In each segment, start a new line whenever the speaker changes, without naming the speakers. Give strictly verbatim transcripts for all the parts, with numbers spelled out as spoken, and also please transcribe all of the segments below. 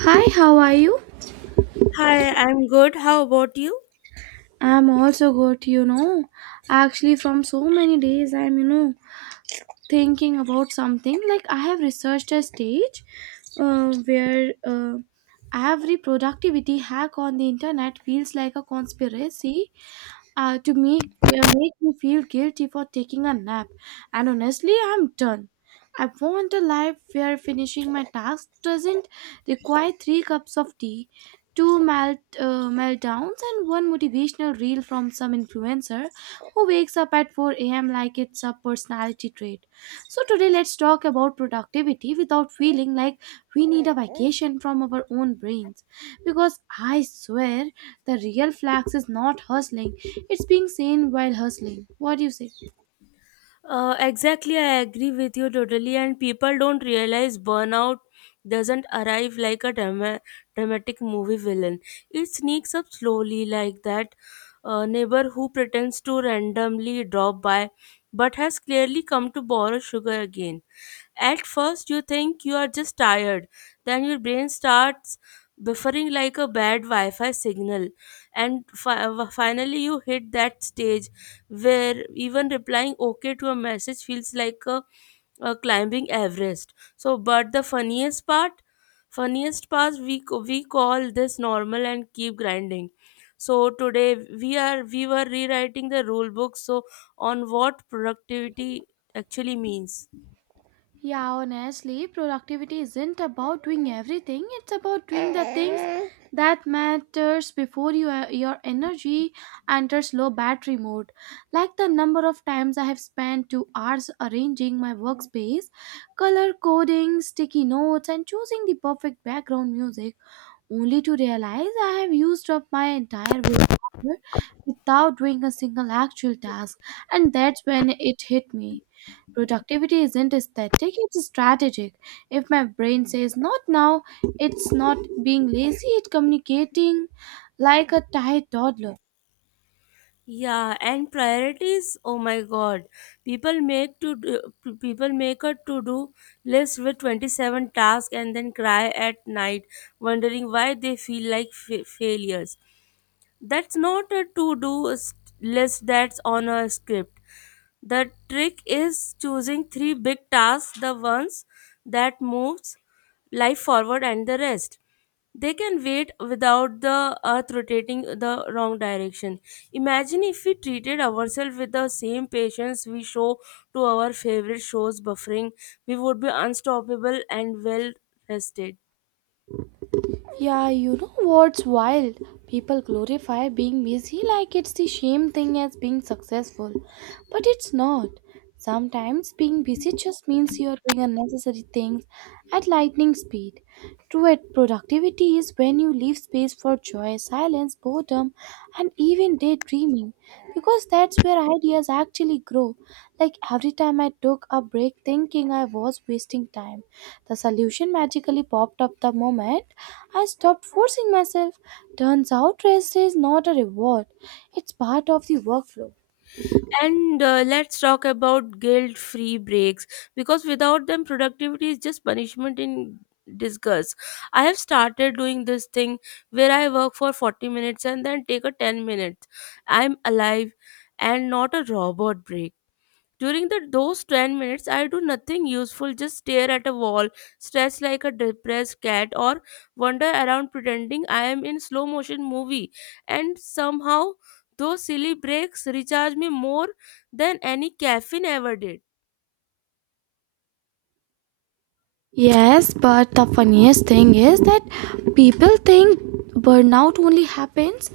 Hi, how are you?
Hi, I'm good. How about you?
I'm also good, you know. Actually, from so many days, I'm, you know, thinking about something. Like, I have researched a stage uh, where uh, every productivity hack on the internet feels like a conspiracy uh, to make uh, make me feel guilty for taking a nap. And honestly, I'm done. I want a life where finishing my tasks doesn't require three cups of tea, two melt, uh, meltdowns, and one motivational reel from some influencer who wakes up at four a m like it's a personality trait. So, today let's talk about productivity without feeling like we need a vacation from our own brains. Because I swear the real flex is not hustling, it's being sane while hustling. What do you say?
Uh, exactly, I agree with you totally. And people don't realize burnout doesn't arrive like a drama- dramatic movie villain. It sneaks up slowly, like that uh, neighbor who pretends to randomly drop by but has clearly come to borrow sugar again. At first, you think you are just tired, then your brain starts buffering like a bad Wi-Fi signal, and fi- uh, finally you hit that stage where even replying okay to a message feels like a, a climbing Everest. So, but the funniest part, funniest part, we c- we call this normal and keep grinding. So today we are we were rewriting the rule book, so on what productivity actually means.
Yeah, honestly, productivity isn't about doing everything. It's about doing the things that matters before you, uh, your energy enters low battery mode. Like the number of times I have spent two hours arranging my workspace, color coding, sticky notes, and choosing the perfect background music only to realize I have used up my entire willpower without doing a single actual task. And that's when it hit me. Productivity isn't aesthetic, it's strategic. If my brain says not now, it's not being lazy, it's communicating like a tired toddler.
Yeah, and priorities. Oh my God, people make to do, p- people make a to do list with twenty seven tasks and then cry at night, wondering why they feel like fa- failures. That's not a to do list, that's on a script. The trick is choosing three big tasks, the ones that moves life forward, and the rest. They can wait without the earth rotating the wrong direction. Imagine if we treated ourselves with the same patience we show to our favorite shows buffering, we would be unstoppable and well rested.
Yeah, you know what's wild? People glorify being busy like it's the same thing as being successful. But it's not. Sometimes being busy just means you're doing unnecessary things at lightning speed. True at productivity is when you leave space for joy, silence, boredom, and even daydreaming. Because that's where ideas actually grow. Like every time I took a break thinking I was wasting time, the solution magically popped up the moment I stopped forcing myself. Turns out rest is not a reward, it's part of the workflow.
And uh, Let's talk about guilt free breaks because without them, productivity is just punishment in disguise. I have started doing this thing where I work for forty minutes and then take a ten minutes. I'm alive and not a robot break. During the those ten minutes, I do nothing useful, just stare at a wall, stretch like a depressed cat, or wander around pretending I am in slow motion movie. And somehow, those silly breaks recharge me more than any caffeine ever did.
Yes, but the funniest thing is that people think burnout only happens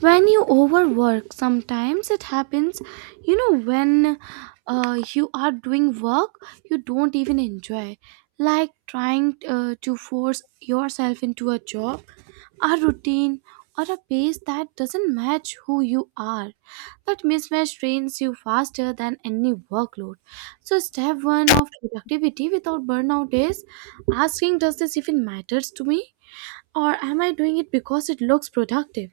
when you overwork. Sometimes it happens, you know, when uh, you are doing work you don't even enjoy, like trying uh, to force yourself into a job, a routine, or a pace that doesn't match who you are. That mismatch trains you faster than any workload. So, step one of productivity without burnout is asking, does this even matters to me? Or am I doing it because it looks productive?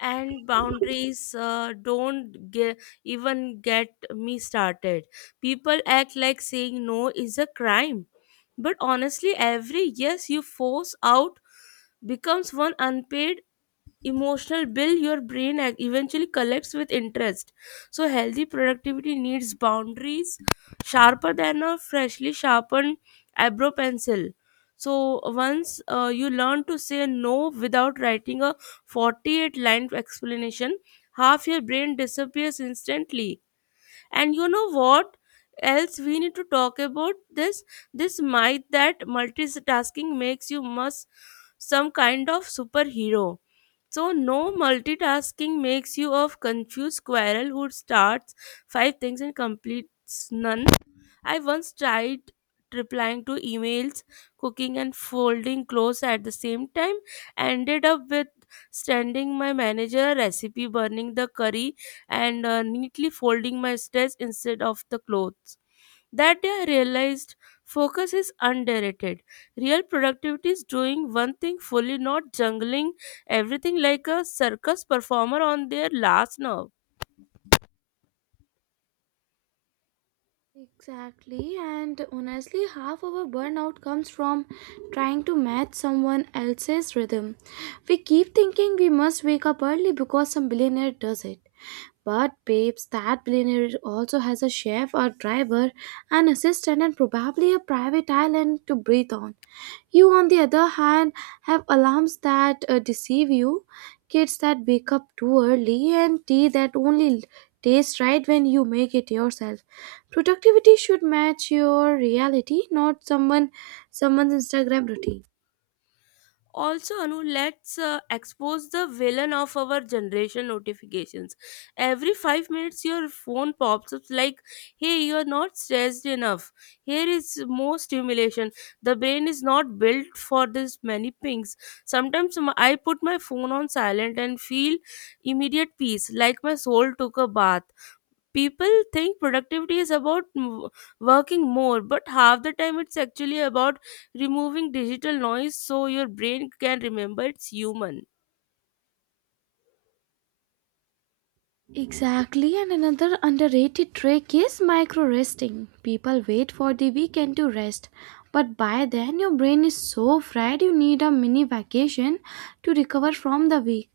And boundaries uh, don't ge- even get me started. People act like saying no is a crime. But honestly, every yes you force out becomes one unpaid emotional bill your brain ac- eventually collects with interest. So healthy productivity needs boundaries sharper than a freshly sharpened eyebrow pencil. So once uh, you learn to say no without writing a forty-eight line explanation, half your brain disappears instantly. And you know what else we need to talk about? This this myth that multitasking makes you must some kind of superhero. So, no, multitasking makes you a confused squirrel who starts five things and completes none. I once tried replying to emails, cooking, and folding clothes at the same time, ended up with sending my manager a recipe, burning the curry, and uh, neatly folding my stress instead of the clothes. That day I realized focus is underrated. Real productivity is doing one thing fully, not jungling everything like a circus performer on their last nerve.
Exactly, and honestly, half of our burnout comes from trying to match someone else's rhythm. We keep thinking we must wake up early because some billionaire does it. But babes, that billionaire also has a chef, a driver, an assistant, and probably a private island to breathe on. You, on the other hand, have alarms that uh, deceive you, kids that wake up too early, and tea that only tastes right when you make it yourself. Productivity should match your reality, not someone someone's Instagram routine.
Also, Anu, let's uh, expose the villain of our generation, notifications. Every five minutes your phone pops up like, hey, you're not stressed enough, here is more stimulation. The brain is not built for this many pings. Sometimes m- I put my phone on silent and feel immediate peace, like my soul took a bath. People think productivity is about m- working more, but half the time it's actually about removing digital noise so your brain can remember it's human.
Exactly, and another underrated trick is micro resting. People wait for the weekend to rest, but by then your brain is so fried you need a mini vacation to recover from the week.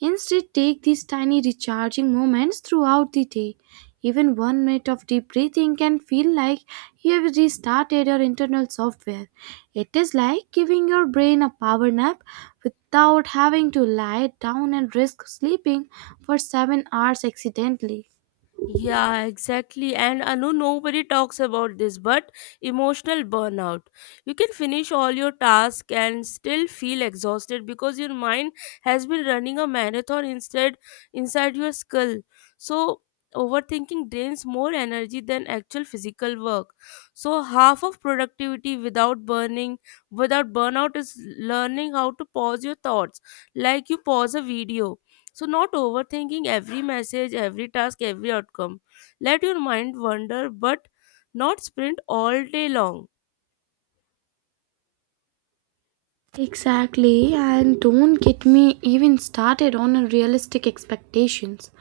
Instead, take these tiny recharging moments throughout the day. Even one minute of deep breathing can feel like you have restarted your internal software. It is like giving your brain a power nap without having to lie down and risk sleeping for seven hours accidentally.
Yeah, exactly. And Anu, nobody talks about this, but emotional burnout. You can finish all your tasks and still feel exhausted because your mind has been running a marathon instead inside your skull. So overthinking drains more energy than actual physical work. So half of productivity without burning without burnout is learning how to pause your thoughts. Like you pause a video. So, not overthinking every message, every task, every outcome. Let your mind wander, but not sprint all day long.
Exactly, and don't get me even started on unrealistic expectations.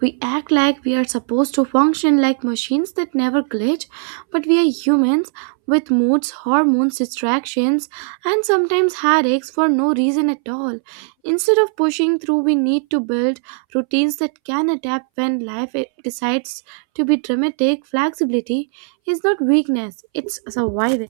We act like we are supposed to function like machines that never glitch, but we are humans with moods, hormones, distractions, and sometimes headaches for no reason at all. Instead of pushing through, we need to build routines that can adapt when life i- decides to be dramatic. Flexibility is not weakness, it's survival.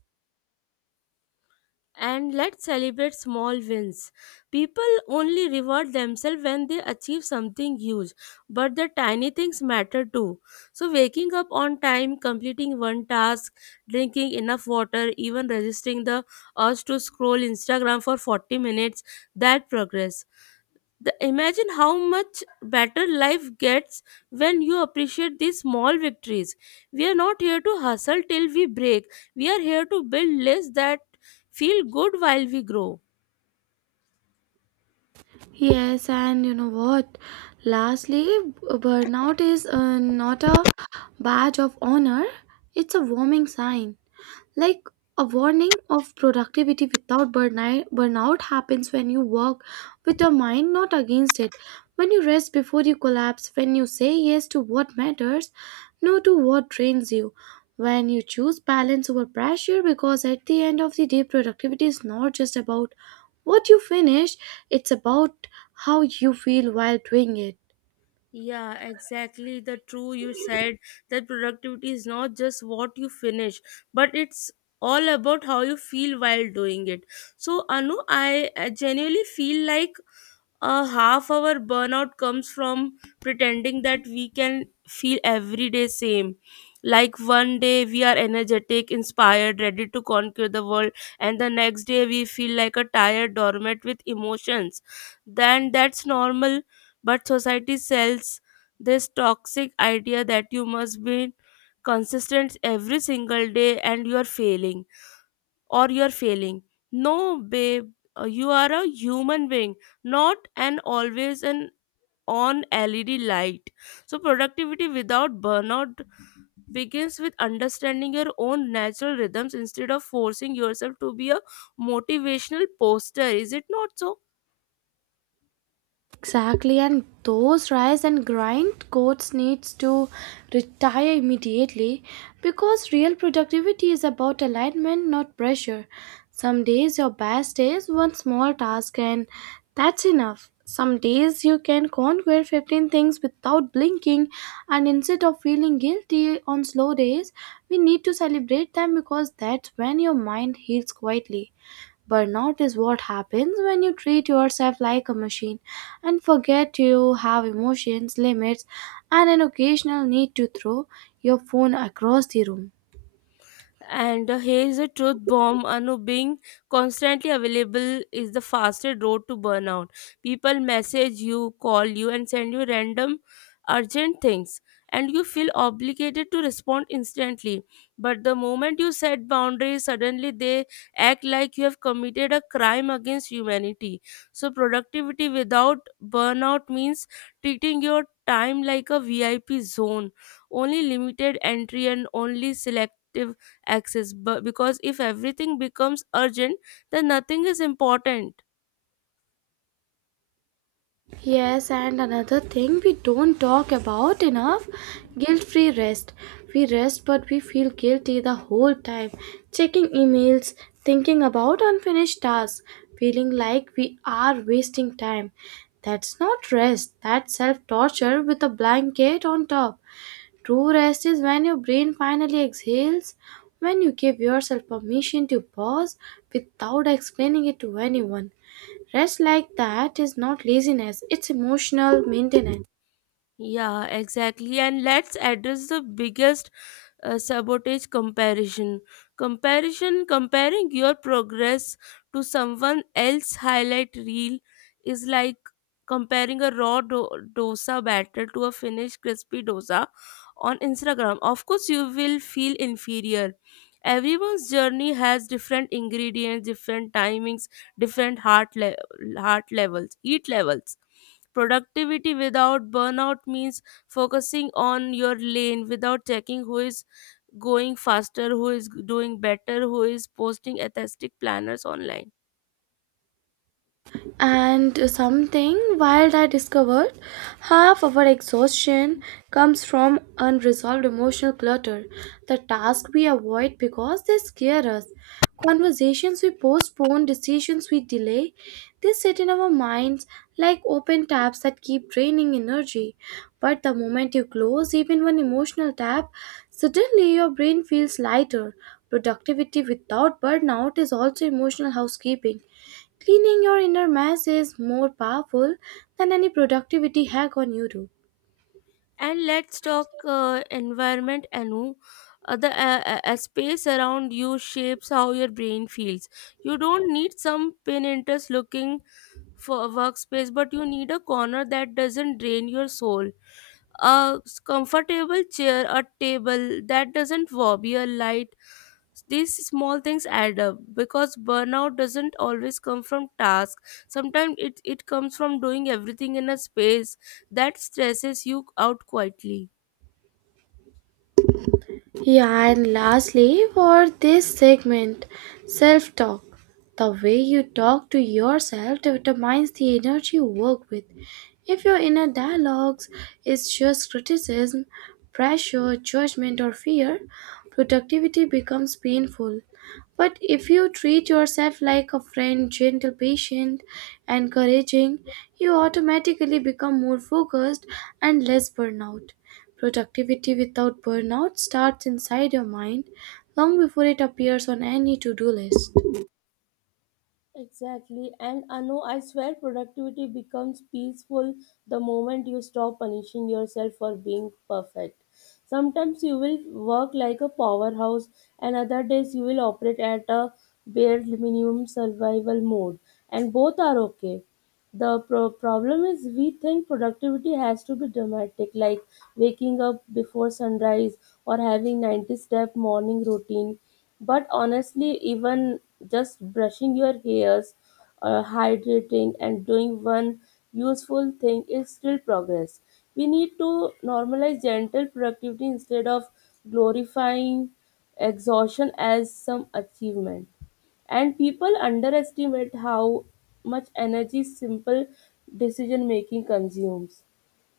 And let's celebrate small wins. People only reward themselves when they achieve something huge, but the tiny things matter too. So, waking up on time, completing one task, drinking enough water, even resisting the urge to scroll Instagram for forty minutes, that progress. The, imagine how much better life gets when you appreciate these small victories. We are not here to hustle till we break. We are here to build lists that feel good while we grow.
Yes, and you know what? Lastly, burnout is uh, not a badge of honor, it's a warming sign. Like a warning of productivity without burni- burnout happens when you work with your mind, not against it. When you rest before you collapse, when you say yes to what matters, no to what drains you. When you choose balance over pressure, because at the end of the day, productivity is not just about what you finish, it's about how you feel while doing it.
Yeah, exactly. The true you said that productivity is not just what you finish, but it's all about how you feel while doing it. So, Anu, I uh, genuinely feel like a half hour burnout comes from pretending that we can feel every day same. Like one day we are energetic, inspired, ready to conquer the world, and the next day we feel like a tired dormant with emotions, then that's normal. But society sells this toxic idea that you must be consistent every single day and you are failing or you're failing. No, babe, uh, you are a human being, not an always an on L E D light. So, productivity without burnout begins with understanding your own natural rhythms instead of forcing yourself to be a motivational poster. Is it not so?
Exactly, and those rise and grind codes needs to retire immediately, because real productivity is about alignment, not pressure. Some days your best is one small task and that's enough. Some days you can conquer fifteen things without blinking, and instead of feeling guilty on slow days, we need to celebrate them because that's when your mind heals quietly. Burnout is what happens when you treat yourself like a machine and forget you have emotions, limits, and an occasional need to throw your phone across the room.
And uh, here is a truth bomb, Anu. Being constantly available is the fastest road to burnout. People message you, call you, and send you random urgent things, and you feel obligated to respond instantly. But the moment you set boundaries, suddenly they act like you have committed a crime against humanity. So, productivity without burnout means treating your time like a V I P zone, only limited entry and only select access. But because if everything becomes urgent, then nothing is important.
Yes, and another thing we don't talk about enough: guilt free rest. We rest, but we feel guilty the whole time, checking emails, thinking about unfinished tasks, feeling like we are wasting time. That's not rest, that's self torture with a blanket on top. True rest is when your brain finally exhales, when you give yourself permission to pause without explaining it to anyone. Rest like that is not laziness, it's emotional maintenance.
Yeah, exactly. And let's address the biggest uh, sabotage, comparison comparison Comparing your progress to someone else's highlight reel is like comparing a raw do- dosa batter to a finished crispy dosa on Instagram. Of course you will feel inferior. Everyone's journey has different ingredients, different timings, different heart le- heart levels heat levels. Productivity without burnout means focusing on your lane without checking who is going faster, who is doing better, who is posting aesthetic planners online.
And something wild I discovered: half our exhaustion comes from unresolved emotional clutter, the tasks we avoid because they scare us, conversations we postpone, decisions we delay. They sit in our minds like open tabs that keep draining energy. But the moment you close even one emotional tab, suddenly your brain feels lighter. Productivity without burnout is also emotional housekeeping. Cleaning your inner mess is more powerful than any productivity hack on YouTube.
And let's talk uh, environment, Anu. Uh, the uh, uh, uh, space around you shapes how your brain feels. You don't need some Pinterest looking for a workspace, but you need a corner that doesn't drain your soul. A s- comfortable chair, a table that doesn't wobble, a light, these small things add up. Because burnout doesn't always come from tasks, sometimes it, it comes from doing everything in a space that stresses you out quietly.
Yeah, and lastly, for this segment, self talk. The way you talk to yourself determines the energy you work with. If your inner dialogues is just criticism, pressure, judgment, or fear, productivity becomes painful. But if you treat yourself like a friend, gentle, patient, encouraging, you automatically become more focused and less burnout. Productivity without burnout starts inside your mind long before it appears on any to do list.
Exactly. And Anu, I swear productivity becomes peaceful the moment you stop punishing yourself for being perfect. Sometimes you will work like a powerhouse, and other days you will operate at a bare minimum survival mode. And both are okay. The pro- problem is we think productivity has to be dramatic, like waking up before sunrise or having ninety step morning routine. But honestly, even just brushing your hairs, uh, hydrating, and doing one useful thing is still progress. We need to normalize gentle productivity instead of glorifying exhaustion as some achievement. And people underestimate how much energy simple decision making consumes.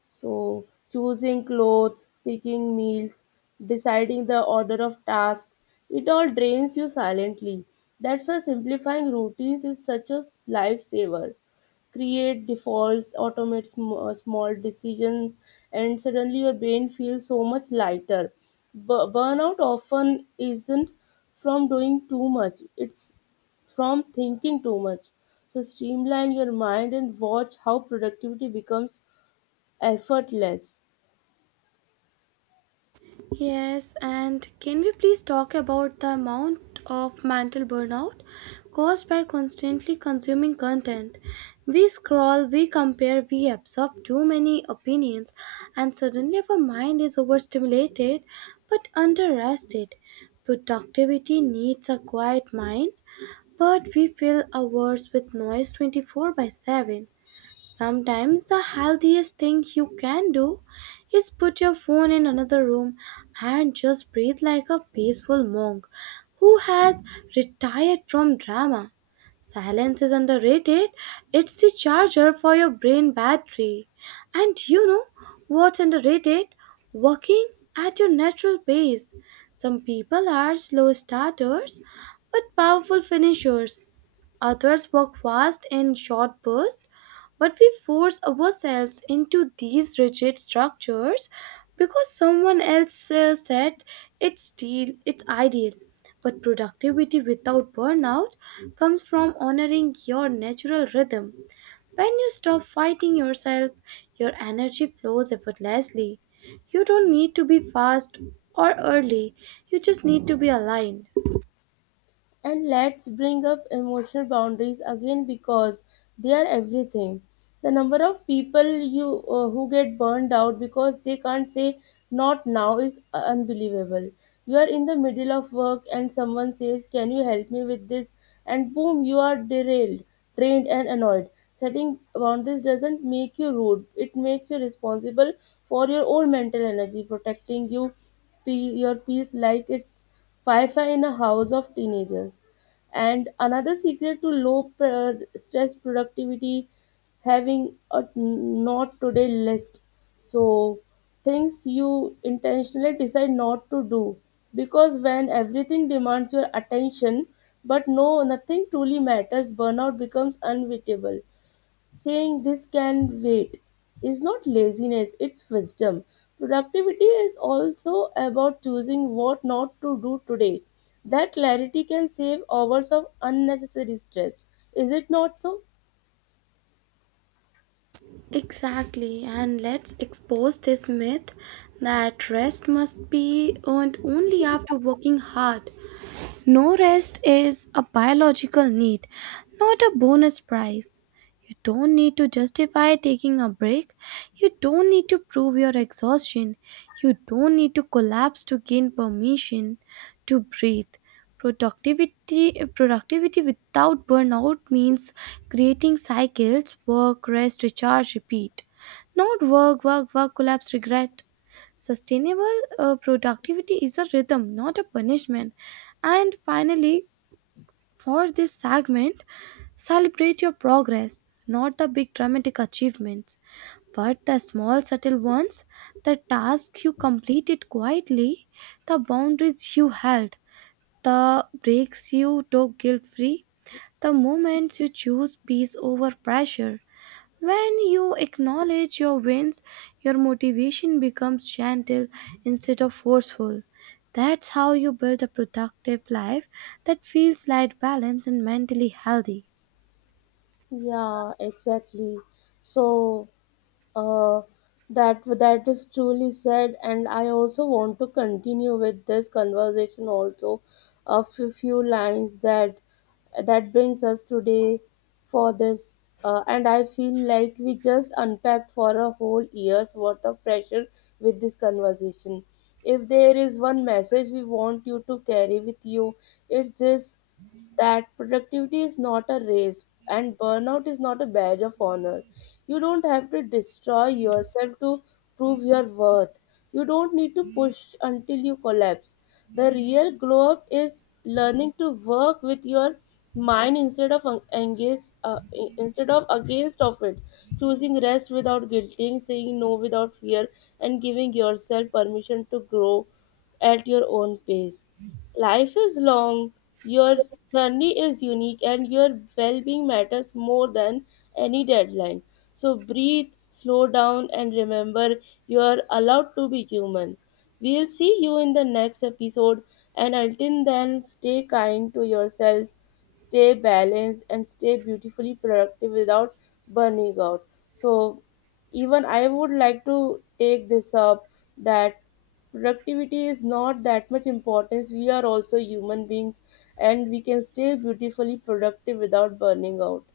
So, choosing clothes, picking meals, deciding the order of tasks, it all drains you silently. That's why simplifying routines is such a s- lifesaver. Create defaults, automate sm- uh, small decisions, and suddenly your brain feels so much lighter. Bu- burnout often isn't from doing too much, it's from thinking too much. So, streamline your mind and watch how productivity becomes effortless.
Yes, and can we please talk about the amount of mental burnout caused by constantly consuming content? We scroll, we compare, we absorb too many opinions, and suddenly our mind is overstimulated but underrested. Productivity needs a quiet mind, but we fill our hours with noise twenty-four by seven. Sometimes the healthiest thing you can do is put your phone in another room and just breathe like a peaceful monk who has retired from drama. Silence is underrated. It's the charger for your brain battery. And you know what's underrated? Working at your natural pace. Some people are slow starters but powerful finishers. Others work fast in short bursts, but we force ourselves into these rigid structures because someone else uh, said it's deal, it's ideal. But productivity without burnout comes from honoring your natural rhythm. When you stop fighting yourself, your energy flows effortlessly. You don't need to be fast or early, you just need to be aligned.
And let's bring up emotional boundaries again because they are everything. The number of people you uh, who get burned out because they can't say not now is uh, unbelievable. You are in the middle of work and someone says, "Can you help me with this?" And boom, you are derailed, drained and annoyed. Setting boundaries doesn't make you rude. It makes you responsible for your own mental energy, protecting you pe- your peace like it's Wi-Fi in a house of teenagers. And another secret to low pr- stress productivity, having a not today list. So things you intentionally decide not to do, because when everything demands your attention but no nothing truly matters, burnout becomes inevitable. Saying this can wait is not laziness, it's wisdom. Productivity is also about choosing what not to do today. That clarity can save hours of unnecessary stress. Is it not so?
Exactly, and let's expose this myth that rest must be earned only after working hard. No, rest is a biological need, not a bonus prize. You don't need to justify taking a break. You don't need to prove your exhaustion. You don't need to collapse to gain permission to breathe. Productivity, productivity without burnout means creating cycles: work, rest, recharge, repeat. Not work, work, work, collapse, regret. Sustainable uh, productivity is a rhythm, not a punishment. And finally, for this segment, celebrate your progress, not the big dramatic achievements, but the small, subtle ones, the tasks you completed quietly, the boundaries you held, the breaks you took guilt free, the moments you choose peace over pressure. When you acknowledge your wins, your motivation becomes gentle instead of forceful. That's how you build a productive life that feels light, balanced, and mentally healthy.
Yeah, exactly. So uh, that that is truly said, and I also want to continue with this conversation also a few, few lines that that brings us today for this, uh, and I feel like we just unpacked for a whole year's worth of pressure with this conversation. If there is one message we want you to carry with you, it's this, that productivity is not a race and burnout is not a badge of honor. You don't have to destroy yourself to prove your worth. You don't need to push until you collapse. The real glow up is learning to work with your mind instead of en- engage uh, I- instead of against of it, choosing rest without guilting, saying no without fear, and giving yourself permission to grow at your own pace. Life is long, your journey is unique, and your well being matters more than any deadline. So breathe, slow down, and remember you are allowed to be human. We'll see you in the next episode, and until then, stay kind to yourself, stay balanced, and stay beautifully productive without burning out. So, even I would like to take this up that productivity is not that much importance, we are also human beings and we can stay beautifully productive without burning out.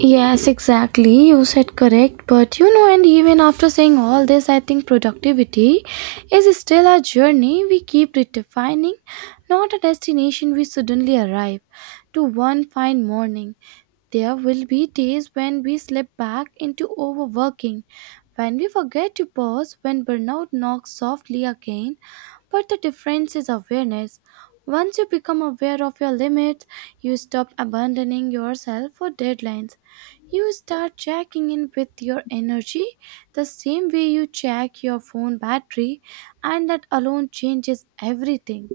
Yes, exactly. You said correct. But you know, and even after saying all this, I think productivity is still a journey we keep redefining, not a destination we suddenly arrive to one fine morning. There will be days when we slip back into overworking, when we forget to pause, when burnout knocks softly again. But the difference is awareness. Once you become aware of your limits, you stop abandoning yourself for deadlines. You start checking in with your energy the same way you check your phone battery, and that alone changes everything.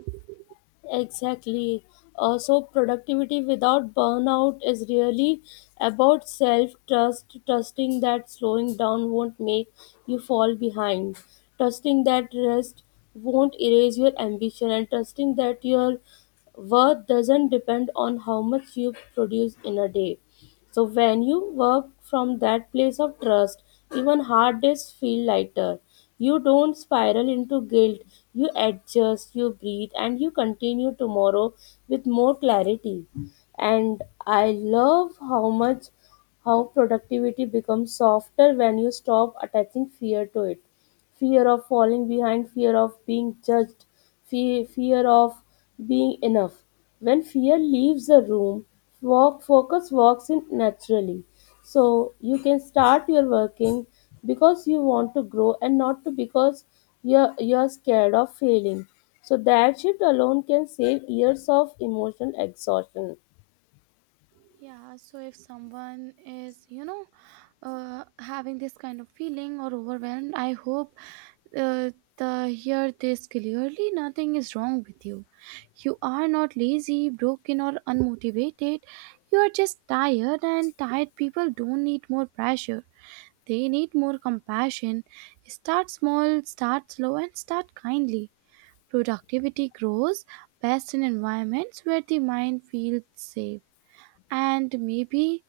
Exactly. Uh, so, productivity without burnout is really about self trust, trusting that slowing down won't make you fall behind, trusting that rest won't erase your ambition, and trusting that your worth doesn't depend on how much you produce in a day. So when you work from that place of trust, even hard days feel lighter. You don't spiral into guilt. You adjust, you breathe, and you continue tomorrow with more clarity. And I love how much how productivity becomes softer when you stop attaching fear to it, fear of falling behind, fear of being judged, fe- fear of being enough. When fear leaves the room, walk focus walks in naturally. So you can start your working because you want to grow and not to because you're, you're scared of failing. So that shift alone can save years of emotional exhaustion.
Yeah, so if someone is, you know, uh, having this kind of feeling or overwhelmed, I hope uh, the hear this clearly. Nothing is wrong with you. You are not lazy, broken, or unmotivated. You are just tired, and tired people don't need more pressure. They need more compassion. Start small, start slow, and start kindly. Productivity grows best in environments where the mind feels safe. And maybe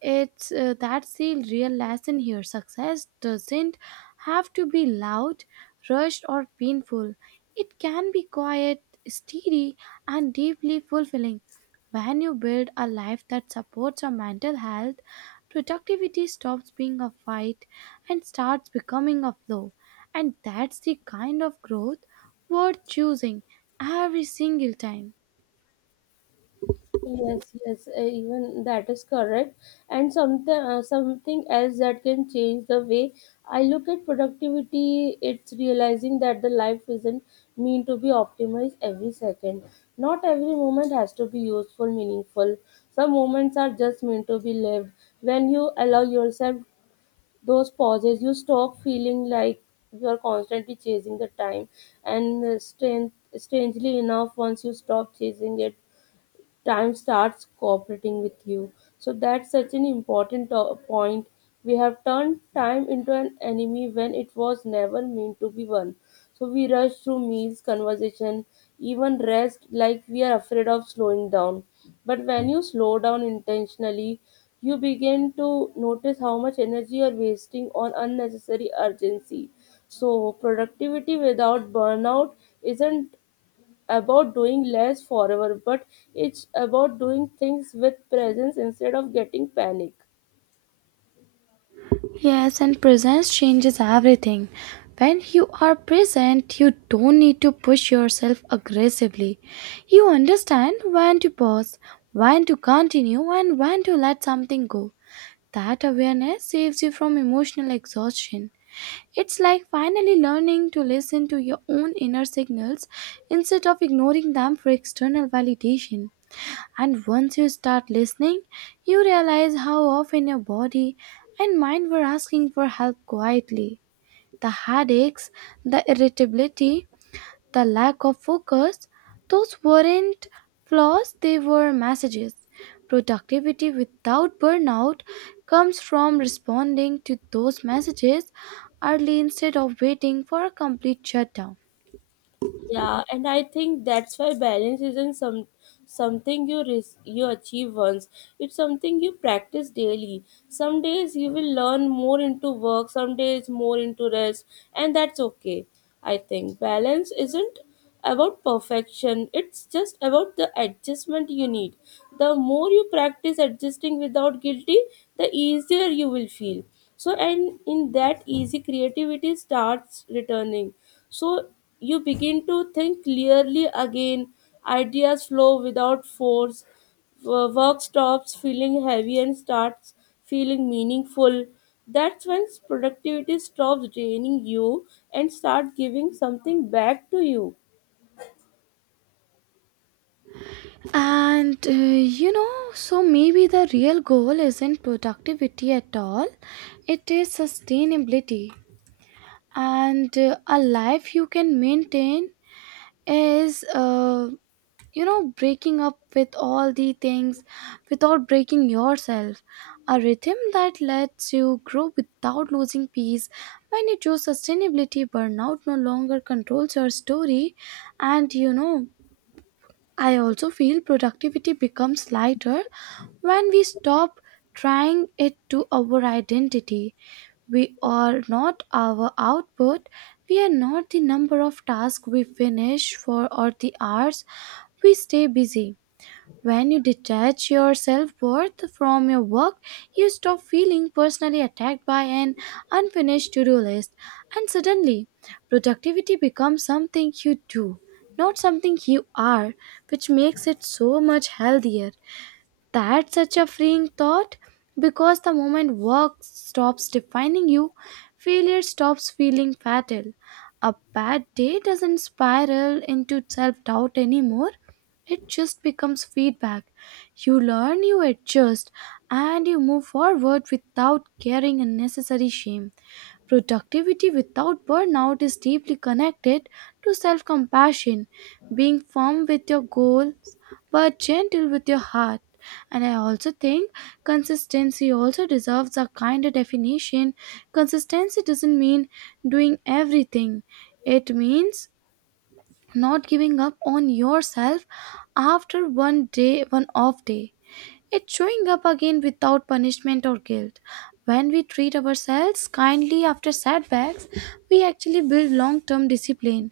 it's uh, that's the real lesson here. Success doesn't have to be loud, rushed, or painful. It can be quiet, steady, and deeply fulfilling. When you build a life that supports your mental health, productivity stops being a fight and starts becoming a flow. And that's the kind of growth worth choosing every single time.
Yes, yes, uh, even that is correct. And something uh, something else that can change the way I look at productivity, it's realizing that the life isn't mean to be optimized every second. Not every moment has to be useful, meaningful. Some moments are just meant to be lived. When you allow yourself those pauses, you stop feeling like you are constantly chasing the time, and uh, strength strangely enough, once you stop chasing it, time starts cooperating with you. So that's such an important to- point. We have turned time into an enemy when it was never meant to be one. So we rush through meals, conversation, even rest like we are afraid of slowing down. But when you slow down intentionally, you begin to notice how much energy you're wasting on unnecessary urgency. So, productivity without burnout isn't about doing less forever, but it's about doing things with presence instead of getting panic.
Yes, and presence changes everything. When you are present, you don't need to push yourself aggressively. You understand when to pause, when to continue, and when to let something go. That awareness saves you from emotional exhaustion. It's like finally learning to listen to your own inner signals instead of ignoring them for external validation. And once you start listening, you realize how often your body and mind were asking for help quietly. The headaches, the irritability, the lack of focus, those weren't flaws, they were messages. Productivity without burnout comes from responding to those messages early instead of waiting for a complete shutdown.
Yeah, and I think that's why balance isn't some something you res- you achieve once. It's something you practice daily. Some days you will learn more into work, some days more into rest, and that's okay. I think balance isn't about perfection. It's just about the adjustment you need. The more you practice adjusting without guilty, the easier you will feel. So and in that easy creativity starts returning so you begin to think clearly again, ideas flow without force, wo- work stops feeling heavy and starts feeling meaningful. That's when productivity stops draining you and start giving something back to you.
And uh, you know, so maybe the real goal isn't productivity at all, it is sustainability. And uh, a life you can maintain is, uh, you know, breaking up with all the things without breaking yourself. A rhythm that lets you grow without losing peace. When you choose sustainability, burnout no longer controls your story. And you know, I also feel productivity becomes lighter when we stop trying it to our identity. We are not our output, we are not the number of tasks we finish for or the hours we stay busy. When you detach your self worth from your work, you stop feeling personally attacked by an unfinished to do list, and suddenly productivity becomes something you do, not something you are, which makes it so much healthier. That's such a freeing thought because the moment work stops defining you, failure stops feeling fatal. A bad day doesn't spiral into self doubt anymore, it just becomes feedback. You learn, you adjust, and you move forward without carrying unnecessary shame. Productivity without burnout is deeply connected to self compassion, being firm with your goals but gentle with your heart. And I also think consistency also deserves a kinder definition. Consistency doesn't mean doing everything, it means not giving up on yourself after one day, one off day. It's showing up again without punishment or guilt. When we treat ourselves kindly after setbacks, we actually build long term discipline.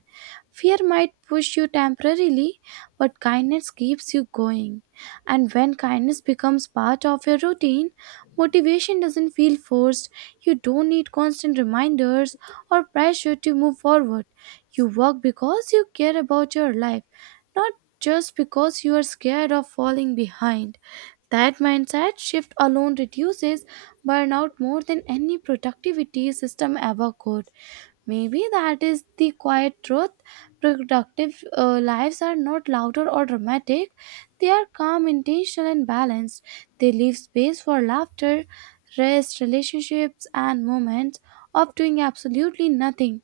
Fear might push you temporarily, but kindness keeps you going. And when kindness becomes part of your routine, motivation doesn't feel forced. You don't need constant reminders or pressure to move forward. You work because you care about your life, not just because you are scared of falling behind. That mindset shift alone reduces burnout more than any productivity system ever could. Maybe that is the quiet truth. Productive uh, lives are not louder or dramatic, they are calm, intentional, and balanced. They leave space for laughter, rest, relationships, and moments of doing absolutely nothing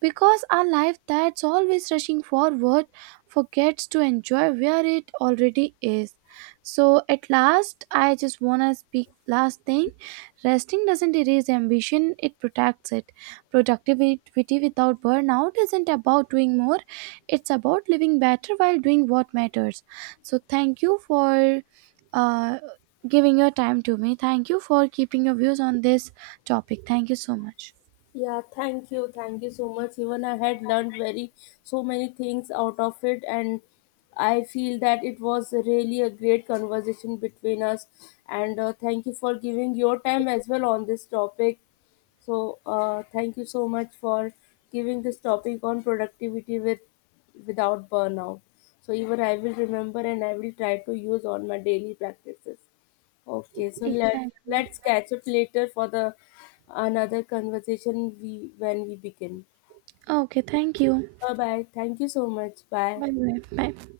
because our life that's always rushing forward forgets to enjoy where it already is. So at last, I just wanna speak last thing. Resting doesn't erase ambition, it protects it. Productivity without burnout isn't about doing more, it's about living better while doing what matters. So thank you for uh, giving your time to me. Thank you for keeping your views on this topic. Thank you so much.
Yeah, thank you. Thank you so much. Even I had learned very so many things out of it and I feel that it was really a great conversation between us and uh, thank you for giving your time as well on this topic. So, uh, thank you so much for giving this topic on productivity with without burnout. So, even I will remember and I will try to use on my daily practices. Okay, so let
Exactly.
let's catch up later for the another conversation we when we begin.
Oh, okay, thank you.
Bye bye. Thank you so much. Bye.
Bye bye. Bye.